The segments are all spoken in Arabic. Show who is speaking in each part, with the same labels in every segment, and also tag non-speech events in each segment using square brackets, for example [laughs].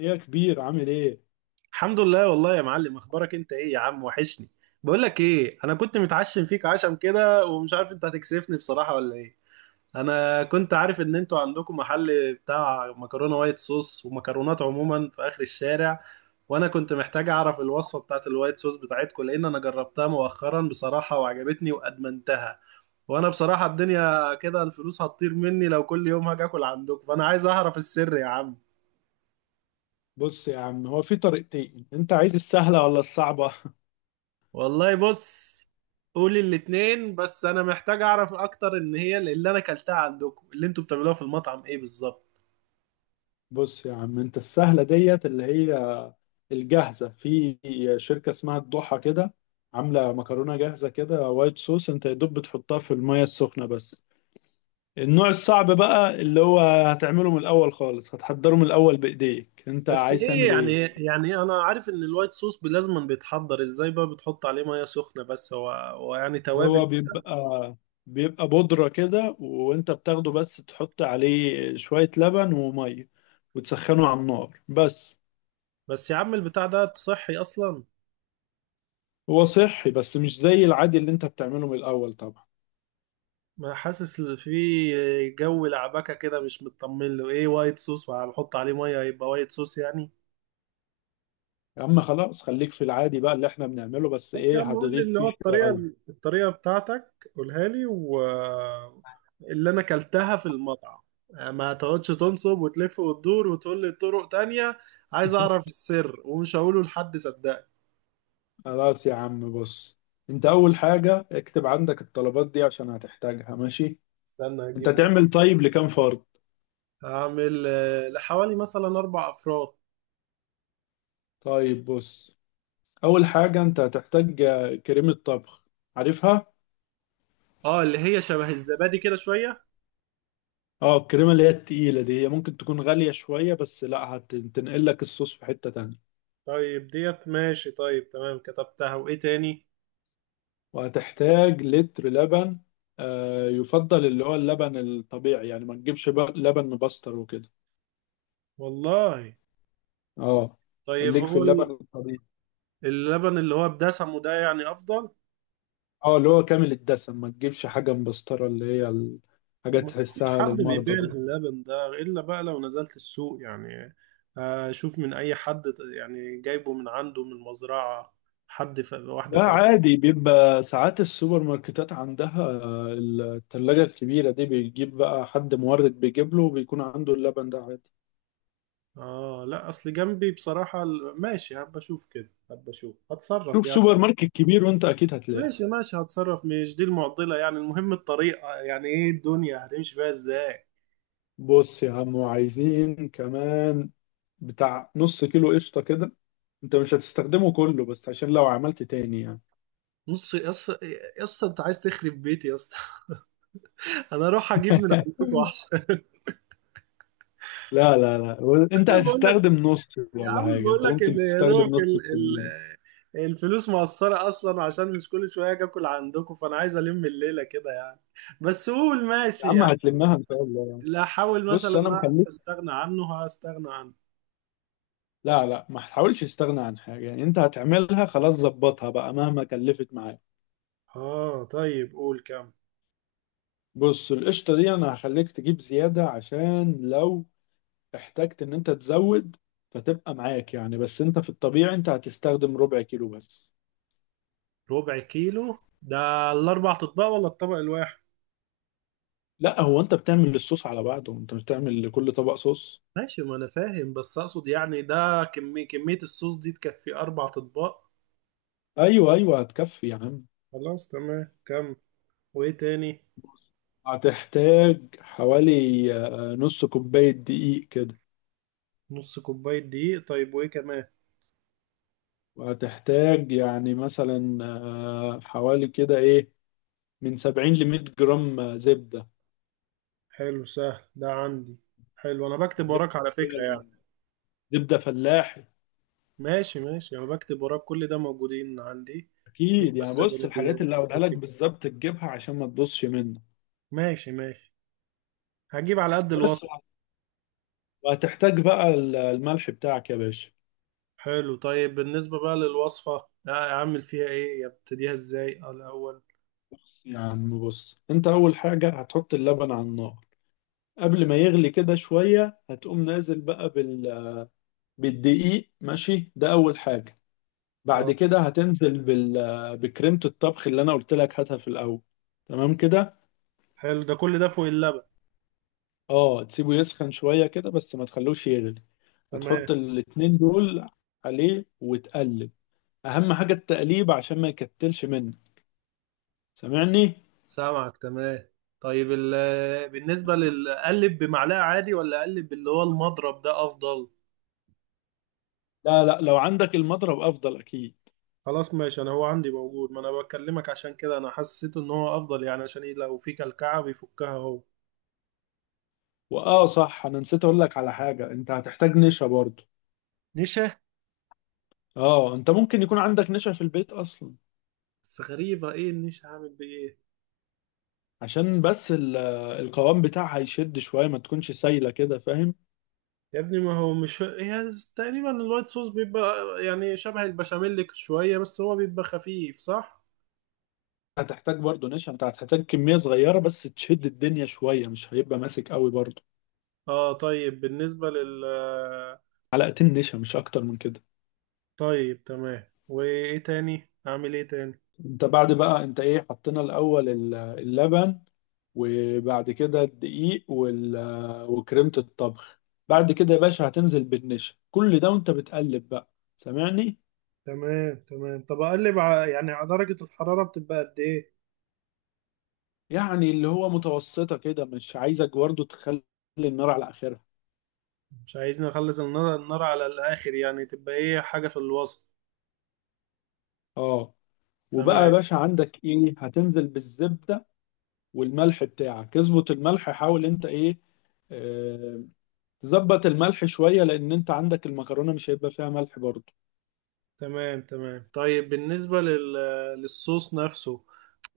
Speaker 1: ايه يا كبير، عامل ايه؟
Speaker 2: الحمد لله، والله يا معلم. اخبارك انت ايه يا عم؟ وحشني. بقول لك ايه، انا كنت متعشم فيك عشم كده، ومش عارف انت هتكسفني بصراحة ولا ايه. انا كنت عارف ان انتوا عندكم محل بتاع مكرونة وايت صوص ومكرونات عموما في اخر الشارع، وانا كنت محتاج اعرف الوصفة بتاعت الوايت صوص بتاعتكم، لان انا جربتها مؤخرا بصراحة وعجبتني وادمنتها. وانا بصراحة الدنيا كده، الفلوس هتطير مني لو كل يوم هاجي اكل عندكم، فانا عايز اعرف السر يا عم.
Speaker 1: بص يا عم، هو في طريقتين، انت عايز السهله ولا الصعبه؟
Speaker 2: والله، بص. قولي الاتنين، بس انا محتاج اعرف اكتر ان هي اللي انا اكلتها عندكم، اللي انتوا بتعملوها في المطعم ايه بالظبط.
Speaker 1: [laughs] بص يا عم، انت السهله ديت اللي هي الجاهزه في شركه اسمها الضحى كده، عامله مكرونه جاهزه كده وايت صوص، انت يا دوب بتحطها في الميه السخنه بس. النوع الصعب بقى اللي هو هتعمله من الاول خالص، هتحضره من الاول بايديك، انت
Speaker 2: بس
Speaker 1: عايز
Speaker 2: ايه
Speaker 1: تعمل
Speaker 2: يعني
Speaker 1: ايه؟
Speaker 2: يعني انا عارف ان الوايت صوص لازما بيتحضر ازاي، بقى بتحط عليه ميه سخنه، بس هو هو يعني توابل؟
Speaker 1: هو بيبقى بودرة كده، وانت بتاخده بس تحط عليه شوية لبن ومية وتسخنه على النار بس.
Speaker 2: بس يا عم البتاع ده صحي اصلا؟
Speaker 1: هو صحي بس مش زي العادي اللي انت بتعمله من الأول طبعا.
Speaker 2: ما حاسس إن في جو لعبكه كده، مش مطمن له. ايه وايت صوص وهحط عليه ميه يبقى وايت صوص يعني؟
Speaker 1: يا عم خلاص، خليك في العادي بقى اللي احنا بنعمله، بس
Speaker 2: بس يا
Speaker 1: ايه
Speaker 2: عم قول لي
Speaker 1: هتغيب
Speaker 2: اللي هو
Speaker 1: فيه
Speaker 2: الطريقة.
Speaker 1: شوية.
Speaker 2: الطريقة بتاعتك قولها لي، اللي انا اكلتها في المطعم. آه، ما تقعدش تنصب وتلف وتدور وتقول لي طرق تانية. عايز اعرف السر، ومش هقوله لحد، صدقني.
Speaker 1: خلاص يا عم بص، انت أول حاجة اكتب عندك الطلبات دي عشان هتحتاجها، ماشي؟
Speaker 2: استنى
Speaker 1: انت
Speaker 2: اجيب ورق.
Speaker 1: تعمل طيب لكام فرد؟
Speaker 2: هعمل لحوالي مثلا اربع افراد.
Speaker 1: طيب بص، أول حاجة انت هتحتاج كريمة طبخ، عارفها؟
Speaker 2: اه، اللي هي شبه الزبادي كده شوية.
Speaker 1: اه الكريمة اللي هي التقيلة دي، هي ممكن تكون غالية شوية بس لا، هتنقل لك الصوص في حتة تانية.
Speaker 2: طيب ديت ماشي. طيب تمام، كتبتها. وايه تاني؟
Speaker 1: وهتحتاج لتر لبن، يفضل اللي هو اللبن الطبيعي، يعني ما تجيبش بقى لبن مبستر وكده.
Speaker 2: والله.
Speaker 1: اه
Speaker 2: طيب
Speaker 1: خليك في
Speaker 2: هو
Speaker 1: اللبن الطبيعي.
Speaker 2: اللبن اللي هو بدسمه ده يعني افضل؟
Speaker 1: اه اللي هو كامل الدسم، ما تجيبش حاجة مبسترة اللي هي حاجة
Speaker 2: طب ما فيش
Speaker 1: تحسها
Speaker 2: حد بيبيع
Speaker 1: للمرضى دول.
Speaker 2: اللبن ده إلا بقى لو نزلت السوق يعني. آه، شوف من أي حد يعني جايبه من عنده من مزرعة. حد واحدة
Speaker 1: لا عادي، بيبقى ساعات السوبر ماركتات عندها التلاجة الكبيرة دي، بيجيب بقى حد مورد بيجيب له وبيكون عنده اللبن ده عادي.
Speaker 2: آه لا، أصل جنبي بصراحة ماشي، هبقى أشوف كده، هبقى أشوف هتصرف
Speaker 1: شوف
Speaker 2: يعني.
Speaker 1: سوبر ماركت كبير وانت اكيد هتلاقي.
Speaker 2: ماشي ماشي، هتصرف، مش دي المعضلة يعني. المهم الطريقة، يعني إيه الدنيا هتمشي فيها إزاي؟
Speaker 1: بص يا عم، وعايزين كمان بتاع نص كيلو قشطة كده، انت مش هتستخدمه كله بس عشان لو عملت تاني يعني.
Speaker 2: نص يا اسطى؟ يا اسطى انت عايز تخرب بيتي يا اسطى؟ [laughs] انا اروح اجيب من عندكم
Speaker 1: [laughs]
Speaker 2: احسن.
Speaker 1: لا لا لا، انت
Speaker 2: [laughs] بقول لك.
Speaker 1: هتستخدم نص،
Speaker 2: يا
Speaker 1: ولا
Speaker 2: عم
Speaker 1: حاجة،
Speaker 2: بقول
Speaker 1: انت
Speaker 2: لك
Speaker 1: ممكن
Speaker 2: يا
Speaker 1: تستخدم
Speaker 2: دوبك
Speaker 1: نص الكمية.
Speaker 2: الفلوس مقصرة أصلا، عشان مش كل شوية أجي آكل عندكم، فأنا عايز ألم الليلة كده يعني. بس قول
Speaker 1: يا
Speaker 2: ماشي
Speaker 1: عم
Speaker 2: يعني.
Speaker 1: هتلمها ان شاء الله.
Speaker 2: لا، أحاول
Speaker 1: بص انا
Speaker 2: مثلا أعرف
Speaker 1: مخليك،
Speaker 2: أستغنى عنه، هستغنى عنه.
Speaker 1: لا لا ما تحاولش تستغنى عن حاجة يعني، انت هتعملها خلاص، ظبطها بقى مهما كلفت معاك.
Speaker 2: آه طيب، قول كام.
Speaker 1: بص القشطة دي، انا هخليك تجيب زيادة عشان لو احتجت ان انت تزود، فتبقى معاك يعني، بس انت في الطبيعي انت هتستخدم ربع كيلو بس.
Speaker 2: ربع كيلو ده الأربع أطباق ولا الطبق الواحد؟
Speaker 1: لا هو انت بتعمل الصوص على بعضه، انت مش بتعمل لكل طبق صوص.
Speaker 2: ماشي، ما أنا فاهم، بس أقصد يعني ده كمية، الصوص دي تكفي أربع أطباق؟
Speaker 1: ايوه ايوه، هتكفي يا عم.
Speaker 2: خلاص تمام. كم وإيه تاني؟
Speaker 1: هتحتاج حوالي نص كوباية دقيق كده.
Speaker 2: نص كوباية دقيق، طيب وإيه كمان؟
Speaker 1: وهتحتاج يعني مثلا حوالي كده ايه من 70 ل 100 جرام زبدة.
Speaker 2: حلو، سهل، ده عندي. حلو، انا بكتب
Speaker 1: الزبدة
Speaker 2: وراك على
Speaker 1: هي
Speaker 2: فكرة يعني.
Speaker 1: زبدة فلاحي.
Speaker 2: ماشي ماشي، انا بكتب وراك، كل ده موجودين عندي. مفيش
Speaker 1: اكيد يعني،
Speaker 2: بس غير
Speaker 1: بص الحاجات اللي هقولها لك بالظبط تجيبها عشان ما تبصش منك.
Speaker 2: ماشي ماشي، هجيب على قد
Speaker 1: بس
Speaker 2: الوصف.
Speaker 1: وهتحتاج بقى الملح بتاعك يا باشا.
Speaker 2: حلو، طيب بالنسبة بقى للوصفة، اعمل فيها ايه؟ ابتديها ازاي الاول؟
Speaker 1: بص يا عم، انت اول حاجة هتحط اللبن على النار، قبل ما يغلي كده شوية هتقوم نازل بقى بالدقيق، ماشي؟ ده اول حاجة. بعد
Speaker 2: اه.
Speaker 1: كده هتنزل بكريمة الطبخ اللي انا قلت لك، هاتها في الاول، تمام كده.
Speaker 2: حلو، ده كل ده فوق اللبن.
Speaker 1: اه تسيبه يسخن شوية كده، بس ما تخلوش يغلي.
Speaker 2: تمام.
Speaker 1: هتحط الاتنين دول عليه وتقلب، اهم حاجة التقليب عشان ما يكتلش منك، سامعني؟
Speaker 2: سامعك، تمام. طيب بالنسبة للقلب بمعلقة عادي، ولا اقلب اللي هو المضرب ده افضل؟
Speaker 1: لا لا، لو عندك المضرب افضل اكيد.
Speaker 2: خلاص ماشي، انا هو عندي موجود، ما انا بكلمك عشان كده. انا حسيت ان هو افضل يعني، عشان ايه، لو في كلكعه بيفكها هو.
Speaker 1: واه صح انا نسيت اقول لك على حاجه، انت هتحتاج نشا برضو.
Speaker 2: نشا؟
Speaker 1: اه انت ممكن يكون عندك نشا في البيت اصلا.
Speaker 2: بس غريبه، ايه النيش هعمل بايه؟
Speaker 1: عشان بس القوام بتاعها يشد شويه، ما تكونش سايله كده، فاهم؟
Speaker 2: يا ابني ما هو مش هي تقريبا، الوايت صوص بيبقى يعني شبه البشاميل شويه، بس هو بيبقى خفيف صح؟
Speaker 1: هتحتاج برضو نشا، انت هتحتاج كميه صغيره بس تشد الدنيا شويه، مش هيبقى ماسك قوي برضو.
Speaker 2: اه، طيب بالنسبه
Speaker 1: علقتين نشا مش اكتر من كده.
Speaker 2: طيب تمام، وايه تاني؟ اعمل ايه تاني؟
Speaker 1: انت بعد بقى، انت ايه حطينا الاول؟ اللبن، وبعد كده الدقيق وال- وكريمه الطبخ. بعد كده يا باشا هتنزل بالنشا، كل ده وانت بتقلب بقى، سامعني؟
Speaker 2: تمام تمام. طب اقلب يعني على درجه الحراره بتبقى قد ايه؟
Speaker 1: يعني اللي هو متوسطة كده، مش عايزك برضه تخلي النار على آخرها.
Speaker 2: مش عايزين نخلص النار، النار على الآخر يعني، تبقى إيه، حاجة في الوسط.
Speaker 1: اه، وبقى يا
Speaker 2: تمام.
Speaker 1: باشا عندك ايه، هتنزل بالزبدة والملح بتاعك، اظبط الملح، حاول انت ايه آه، تظبط الملح شوية، لأن انت عندك المكرونة مش هيبقى فيها ملح برضه.
Speaker 2: تمام. تمام. طيب بالنسبة للصوص نفسه،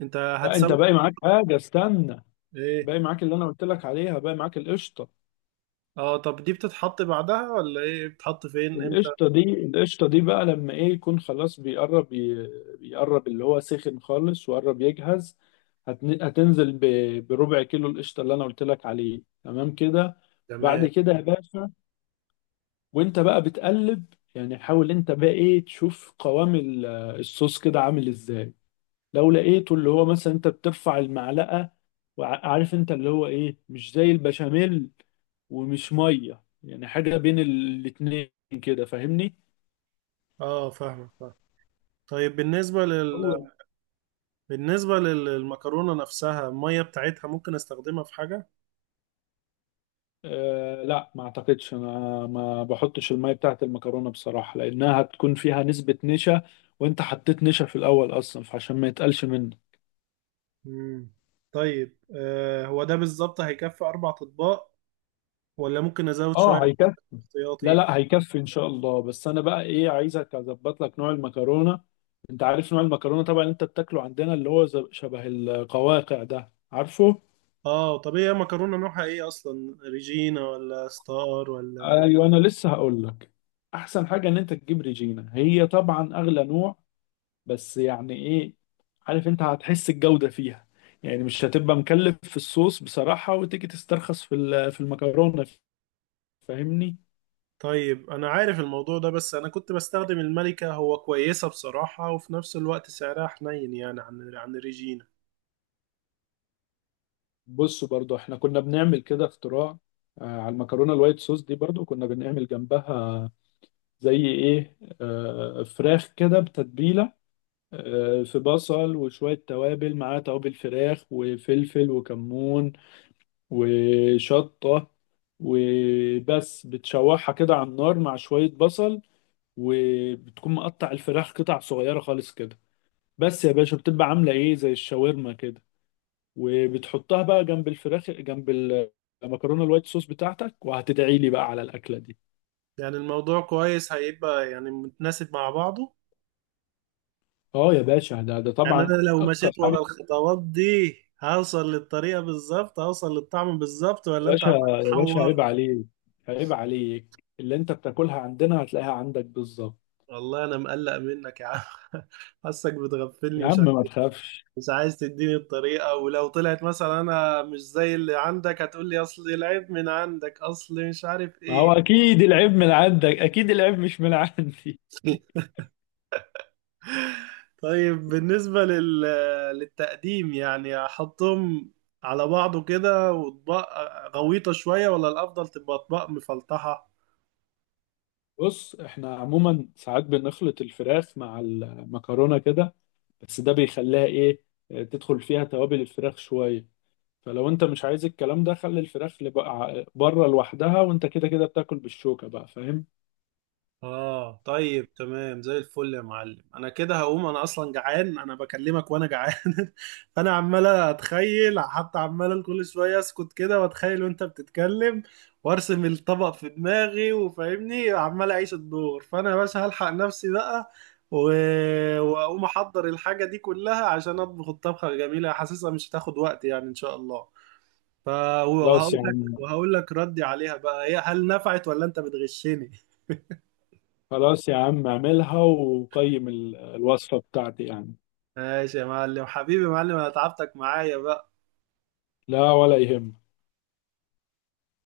Speaker 2: أنت
Speaker 1: لا انت
Speaker 2: هتسوي
Speaker 1: باقي معاك حاجة، استنى.
Speaker 2: إيه؟
Speaker 1: باقي معاك اللي انا قلت لك عليها، باقي معاك القشطة.
Speaker 2: أه، طب دي بتتحط بعدها ولا إيه؟ بتتحط فين إمتى؟
Speaker 1: القشطة دي القشطة دي بقى لما ايه يكون خلاص بيقرب، بيقرب اللي هو سخن خالص وقرب يجهز. هتنزل بربع كيلو القشطة اللي انا قلت لك عليه، تمام كده. بعد
Speaker 2: تمام.
Speaker 1: كده يا باشا، وانت بقى بتقلب، يعني حاول انت بقى ايه تشوف قوام الصوص كده عامل ازاي. لو لقيته اللي هو مثلا انت بترفع المعلقة، وعارف انت اللي هو ايه، مش زي البشاميل ومش مية، يعني حاجة بين الاتنين كده، فاهمني؟
Speaker 2: أه، فاهمك، فاهم. طيب بالنسبة بالنسبة للمكرونة نفسها، المية بتاعتها ممكن أستخدمها في حاجة؟
Speaker 1: أه لا، ما اعتقدش انا، ما بحطش المية بتاعت المكرونة بصراحة لانها هتكون فيها نسبة نشا، وانت حطيت نشا في الاول اصلا فعشان ما يتقلش منه.
Speaker 2: مم. طيب، هو ده بالظبط هيكفي أربع أطباق؟ ولا ممكن أزود شوية
Speaker 1: اه هيكفي. لا
Speaker 2: احتياطي؟
Speaker 1: لا هيكفي ان شاء الله، بس انا بقى ايه عايزك اظبط لك نوع المكرونة. انت عارف نوع المكرونة طبعا اللي انت بتاكله عندنا، اللي هو شبه القواقع ده، عارفه؟
Speaker 2: اه طب، ايه مكرونه نوعها ايه اصلا، ريجينا ولا ستار ولا؟
Speaker 1: ايوه انا لسه هقول لك، احسن حاجة ان انت تجيب ريجينا، هي طبعا اغلى نوع بس يعني ايه، عارف انت هتحس الجودة فيها، يعني مش هتبقى مكلف في الصوص بصراحة وتيجي تسترخص في في المكرونة، فاهمني؟
Speaker 2: طيب انا عارف الموضوع ده، بس انا كنت بستخدم الملكه. هو كويسه بصراحه، وفي نفس الوقت سعرها حنين يعني عن ريجينا.
Speaker 1: بصوا برضو احنا كنا بنعمل كده اختراع، على المكرونة الوايت صوص دي برضو كنا بنعمل جنبها زي ايه، فراخ كده بتتبيلة، في بصل وشوية توابل معاه، توابل فراخ وفلفل وكمون وشطة، وبس بتشوحها كده على النار مع شوية بصل، وبتكون مقطع الفراخ قطع صغيرة خالص كده، بس يا باشا بتبقى عاملة ايه زي الشاورما كده، وبتحطها بقى جنب الفراخ، جنب المكرونة الوايت صوص بتاعتك، وهتدعي لي بقى على الأكلة دي.
Speaker 2: يعني الموضوع كويس، هيبقى يعني متناسب مع بعضه؟
Speaker 1: اه يا باشا، ده
Speaker 2: يعني
Speaker 1: طبعا
Speaker 2: انا لو
Speaker 1: أكتر
Speaker 2: مشيت
Speaker 1: حاجة.
Speaker 2: ورا الخطوات دي، هوصل للطريقه بالظبط، هوصل للطعم بالظبط،
Speaker 1: يا
Speaker 2: ولا انت
Speaker 1: باشا
Speaker 2: عمال
Speaker 1: يا باشا، عيب
Speaker 2: تحور؟
Speaker 1: عليك، عيب عليك. اللي انت بتاكلها عندنا هتلاقيها عندك بالظبط.
Speaker 2: والله انا مقلق منك يا عم. [laughs] حاسك بتغفلني،
Speaker 1: يا
Speaker 2: مش
Speaker 1: عم
Speaker 2: عارف.
Speaker 1: ما تخافش.
Speaker 2: مش عايز تديني الطريقة، ولو طلعت مثلا انا مش زي اللي عندك، هتقول لي اصل العيب من عندك، اصل مش عارف
Speaker 1: ما هو
Speaker 2: ايه.
Speaker 1: اكيد العيب من عندك، اكيد العيب مش من عندي.
Speaker 2: [laughs] طيب بالنسبة للتقديم، يعني احطهم على بعضه كده، واطباق غويطة شوية ولا الافضل تبقى اطباق مفلطحة؟
Speaker 1: بص احنا عموما ساعات بنخلط الفراخ مع المكرونة كده، بس ده بيخليها ايه تدخل فيها توابل الفراخ شوية، فلو انت مش عايز الكلام ده خلي الفراخ اللي بقى بره لوحدها، وانت كده كده بتاكل بالشوكة بقى، فاهم؟
Speaker 2: اه طيب، تمام زي الفل يا معلم. انا كده هقوم، انا اصلا جعان، انا بكلمك وانا جعان. [laughs] فانا عمال اتخيل، حتى عمال كل شويه اسكت كده واتخيل وانت بتتكلم، وارسم الطبق في دماغي وفاهمني، عمال اعيش الدور. فانا يا باشا هلحق نفسي بقى و... واقوم احضر الحاجه دي كلها عشان اطبخ الطبخه الجميله. حاسسها مش هتاخد وقت يعني ان شاء الله. ف
Speaker 1: خلاص
Speaker 2: وهقول
Speaker 1: يا
Speaker 2: لك
Speaker 1: عم
Speaker 2: وهقول لك ردي عليها بقى، هي هل نفعت، ولا انت بتغشني؟
Speaker 1: خلاص يا عم، اعملها وقيم الوصفة بتاعتي يعني.
Speaker 2: ماشي يا معلم، حبيبي يا معلم، انا تعبتك معايا بقى.
Speaker 1: لا ولا يهم.